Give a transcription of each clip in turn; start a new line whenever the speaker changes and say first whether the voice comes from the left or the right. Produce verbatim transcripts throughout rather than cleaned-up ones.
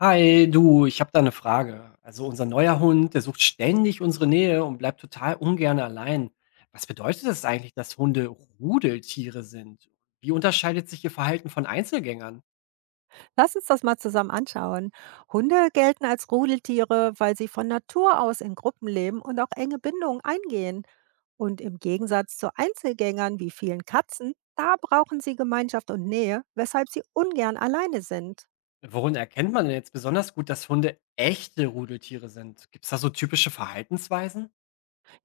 left: Hi, du, ich habe da eine Frage. Also unser neuer Hund, der sucht ständig unsere Nähe und bleibt total ungern allein. Was bedeutet das eigentlich, dass Hunde Rudeltiere sind? Wie unterscheidet sich ihr Verhalten von Einzelgängern?
right: Lass uns das mal zusammen anschauen. Hunde gelten als Rudeltiere, weil sie von Natur aus in Gruppen leben und auch enge Bindungen eingehen. Und im Gegensatz zu Einzelgängern wie vielen Katzen, da brauchen sie Gemeinschaft und Nähe, weshalb sie ungern alleine sind.
left: Worin erkennt man denn jetzt besonders gut, dass Hunde echte Rudeltiere sind? Gibt es da so typische Verhaltensweisen?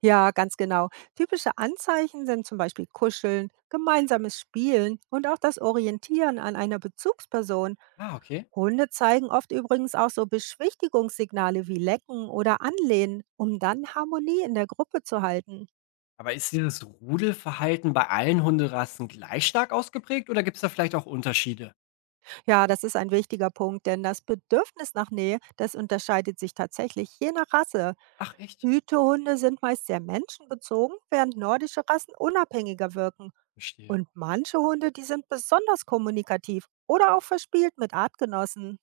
right: Ja, ganz genau. Typische Anzeichen sind zum Beispiel Kuscheln, gemeinsames Spielen und auch das Orientieren an einer Bezugsperson.
left: Ah, okay.
right: Hunde zeigen oft übrigens auch so Beschwichtigungssignale wie Lecken oder Anlehnen, um dann Harmonie in der Gruppe zu halten.
left: Aber ist dieses Rudelverhalten bei allen Hunderassen gleich stark ausgeprägt oder gibt es da vielleicht auch Unterschiede?
right: Ja, das ist ein wichtiger Punkt, denn das Bedürfnis nach Nähe, das unterscheidet sich tatsächlich je nach Rasse.
left: Ach, echt?
right: Hütehunde sind meist sehr menschenbezogen, während nordische Rassen unabhängiger wirken.
left: Verstehe.
right: Und manche Hunde, die sind besonders kommunikativ oder auch verspielt mit Artgenossen.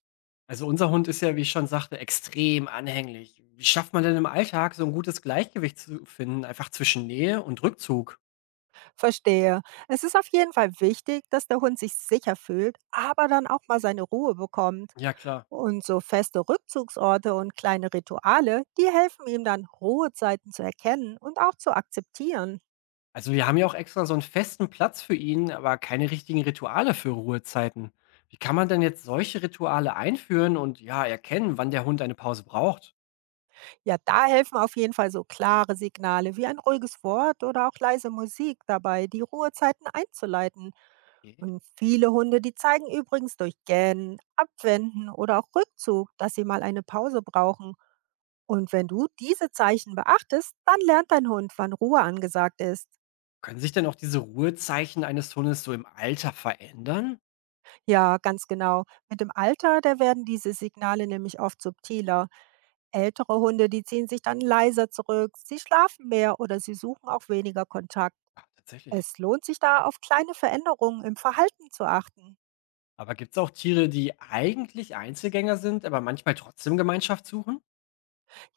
left: Also unser Hund ist ja, wie ich schon sagte, extrem anhänglich. Wie schafft man denn im Alltag so ein gutes Gleichgewicht zu finden, einfach zwischen Nähe und Rückzug?
right: Verstehe. Es ist auf jeden Fall wichtig, dass der Hund sich sicher fühlt, aber dann auch mal seine Ruhe bekommt.
left: Ja, klar.
right: Und so feste Rückzugsorte und kleine Rituale, die helfen ihm dann, Ruhezeiten zu erkennen und auch zu akzeptieren.
left: Also wir haben ja auch extra so einen festen Platz für ihn, aber keine richtigen Rituale für Ruhezeiten. Wie kann man denn jetzt solche Rituale einführen und ja, erkennen, wann der Hund eine Pause braucht?
right: Ja, da helfen auf jeden Fall so klare Signale wie ein ruhiges Wort oder auch leise Musik dabei, die Ruhezeiten einzuleiten.
left: Okay.
right: Und viele Hunde, die zeigen übrigens durch Gähnen, Abwenden oder auch Rückzug, dass sie mal eine Pause brauchen. Und wenn du diese Zeichen beachtest, dann lernt dein Hund, wann Ruhe angesagt ist.
left: Können sich denn auch diese Ruhezeichen eines Hundes so im Alter verändern?
right: Ja, ganz genau. Mit dem Alter, da werden diese Signale nämlich oft subtiler. Ältere Hunde, die ziehen sich dann leiser zurück, sie schlafen mehr oder sie suchen auch weniger Kontakt.
left: Ja, tatsächlich.
right: Es lohnt sich da, auf kleine Veränderungen im Verhalten zu achten.
left: Aber gibt es auch Tiere, die eigentlich Einzelgänger sind, aber manchmal trotzdem Gemeinschaft suchen?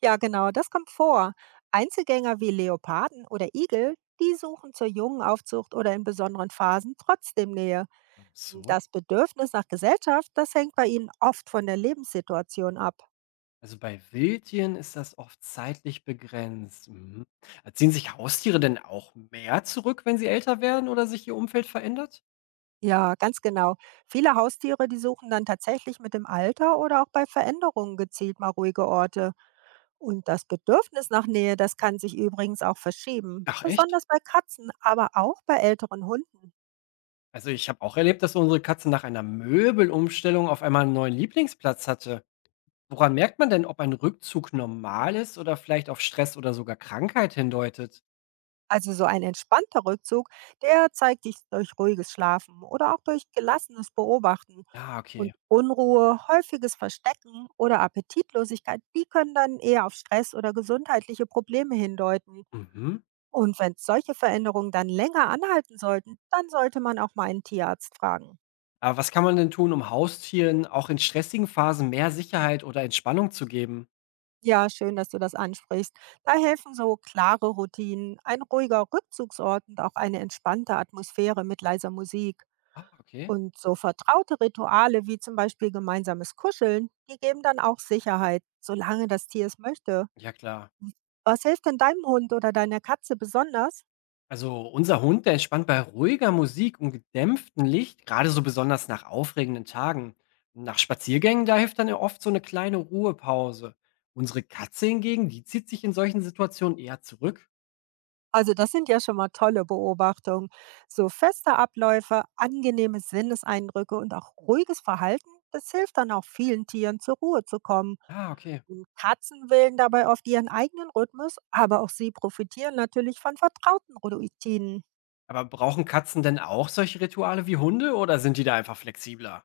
right: Ja, genau, das kommt vor. Einzelgänger wie Leoparden oder Igel, die suchen zur jungen Aufzucht oder in besonderen Phasen trotzdem Nähe.
left: Ach so.
right: Das Bedürfnis nach Gesellschaft, das hängt bei ihnen oft von der Lebenssituation ab.
left: Also bei Wildtieren ist das oft zeitlich begrenzt. Mhm. Äh, Ziehen sich Haustiere denn auch mehr zurück, wenn sie älter werden oder sich ihr Umfeld verändert?
right: Ja, ganz genau. Viele Haustiere, die suchen dann tatsächlich mit dem Alter oder auch bei Veränderungen gezielt mal ruhige Orte. Und das Bedürfnis nach Nähe, das kann sich übrigens auch verschieben.
left: Ach, echt?
right: Besonders bei Katzen, aber auch bei älteren Hunden.
left: Also ich habe auch erlebt, dass unsere Katze nach einer Möbelumstellung auf einmal einen neuen Lieblingsplatz hatte. Woran merkt man denn, ob ein Rückzug normal ist oder vielleicht auf Stress oder sogar Krankheit hindeutet?
right: Also so ein entspannter Rückzug, der zeigt sich durch ruhiges Schlafen oder auch durch gelassenes Beobachten.
left: Ja, okay.
right: Und Unruhe, häufiges Verstecken oder Appetitlosigkeit, die können dann eher auf Stress oder gesundheitliche Probleme hindeuten.
left: Mhm.
right: Und wenn solche Veränderungen dann länger anhalten sollten, dann sollte man auch mal einen Tierarzt fragen.
left: Aber was kann man denn tun, um Haustieren auch in stressigen Phasen mehr Sicherheit oder Entspannung zu geben?
right: Ja, schön, dass du das ansprichst. Da helfen so klare Routinen, ein ruhiger Rückzugsort und auch eine entspannte Atmosphäre mit leiser Musik.
left: Ah, okay.
right: Und so vertraute Rituale wie zum Beispiel gemeinsames Kuscheln, die geben dann auch Sicherheit, solange das Tier es möchte.
left: Ja, klar.
right: Was hilft denn deinem Hund oder deiner Katze besonders?
left: Also unser Hund, der entspannt bei ruhiger Musik und gedämpftem Licht, gerade so besonders nach aufregenden Tagen. Nach Spaziergängen, da hilft dann ja oft so eine kleine Ruhepause. Unsere Katze hingegen, die zieht sich in solchen Situationen eher zurück.
right: Also das sind ja schon mal tolle Beobachtungen. So feste Abläufe, angenehme Sinneseindrücke und auch ruhiges Verhalten, das hilft dann auch vielen Tieren zur Ruhe zu kommen.
left: Ah, okay.
right: Und Katzen wählen dabei oft ihren eigenen Rhythmus, aber auch sie profitieren natürlich von vertrauten Routinen.
left: Aber brauchen Katzen denn auch solche Rituale wie Hunde oder sind die da einfach flexibler?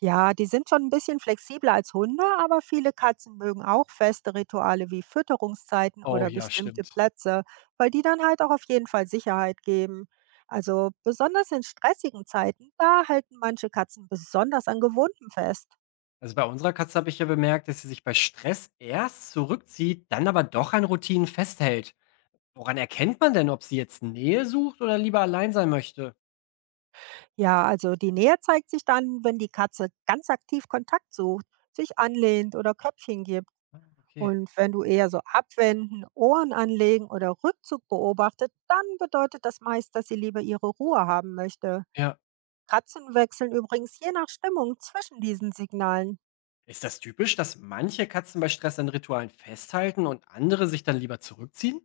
right: Ja, die sind schon ein bisschen flexibler als Hunde, aber viele Katzen mögen auch feste Rituale wie Fütterungszeiten
left: Oh
right: oder
left: ja,
right: bestimmte
left: stimmt.
right: Plätze, weil die dann halt auch auf jeden Fall Sicherheit geben. Also besonders in stressigen Zeiten, da halten manche Katzen besonders an Gewohnten fest.
left: Also bei unserer Katze habe ich ja bemerkt, dass sie sich bei Stress erst zurückzieht, dann aber doch an Routinen festhält. Woran erkennt man denn, ob sie jetzt Nähe sucht oder lieber allein sein möchte?
right: Ja, also die Nähe zeigt sich dann, wenn die Katze ganz aktiv Kontakt sucht, sich anlehnt oder Köpfchen gibt.
left: Ah, okay.
right: Und wenn du eher so abwenden, Ohren anlegen oder Rückzug beobachtet, dann bedeutet das meist, dass sie lieber ihre Ruhe haben möchte.
left: Ja.
right: Katzen wechseln übrigens je nach Stimmung zwischen diesen Signalen.
left: Ist das typisch, dass manche Katzen bei Stress an Ritualen festhalten und andere sich dann lieber zurückziehen?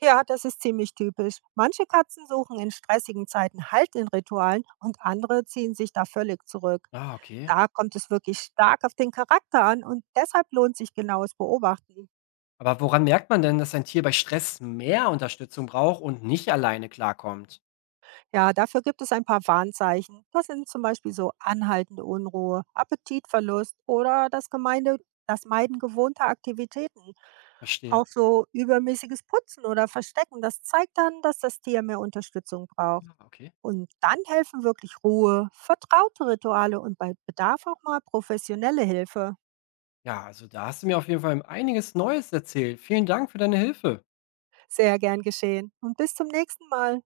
right: Ja, das ist ziemlich typisch. Manche Katzen suchen in stressigen Zeiten Halt in Ritualen und andere ziehen sich da völlig zurück.
left: Ah, okay.
right: Da kommt es wirklich stark auf den Charakter an und deshalb lohnt sich genaues Beobachten.
left: Aber woran merkt man denn, dass ein Tier bei Stress mehr Unterstützung braucht und nicht alleine klarkommt?
right: Ja, dafür gibt es ein paar Warnzeichen. Das sind zum Beispiel so anhaltende Unruhe, Appetitverlust oder das, Gemeinde, das Meiden gewohnter Aktivitäten.
left: Verstehe.
right: Auch so übermäßiges Putzen oder Verstecken, das zeigt dann, dass das Tier mehr Unterstützung braucht.
left: Ah, okay.
right: Und dann helfen wirklich Ruhe, vertraute Rituale und bei Bedarf auch mal professionelle Hilfe.
left: Ja, also da hast du mir auf jeden Fall einiges Neues erzählt. Vielen Dank für deine Hilfe.
right: Sehr gern geschehen. Und bis zum nächsten Mal.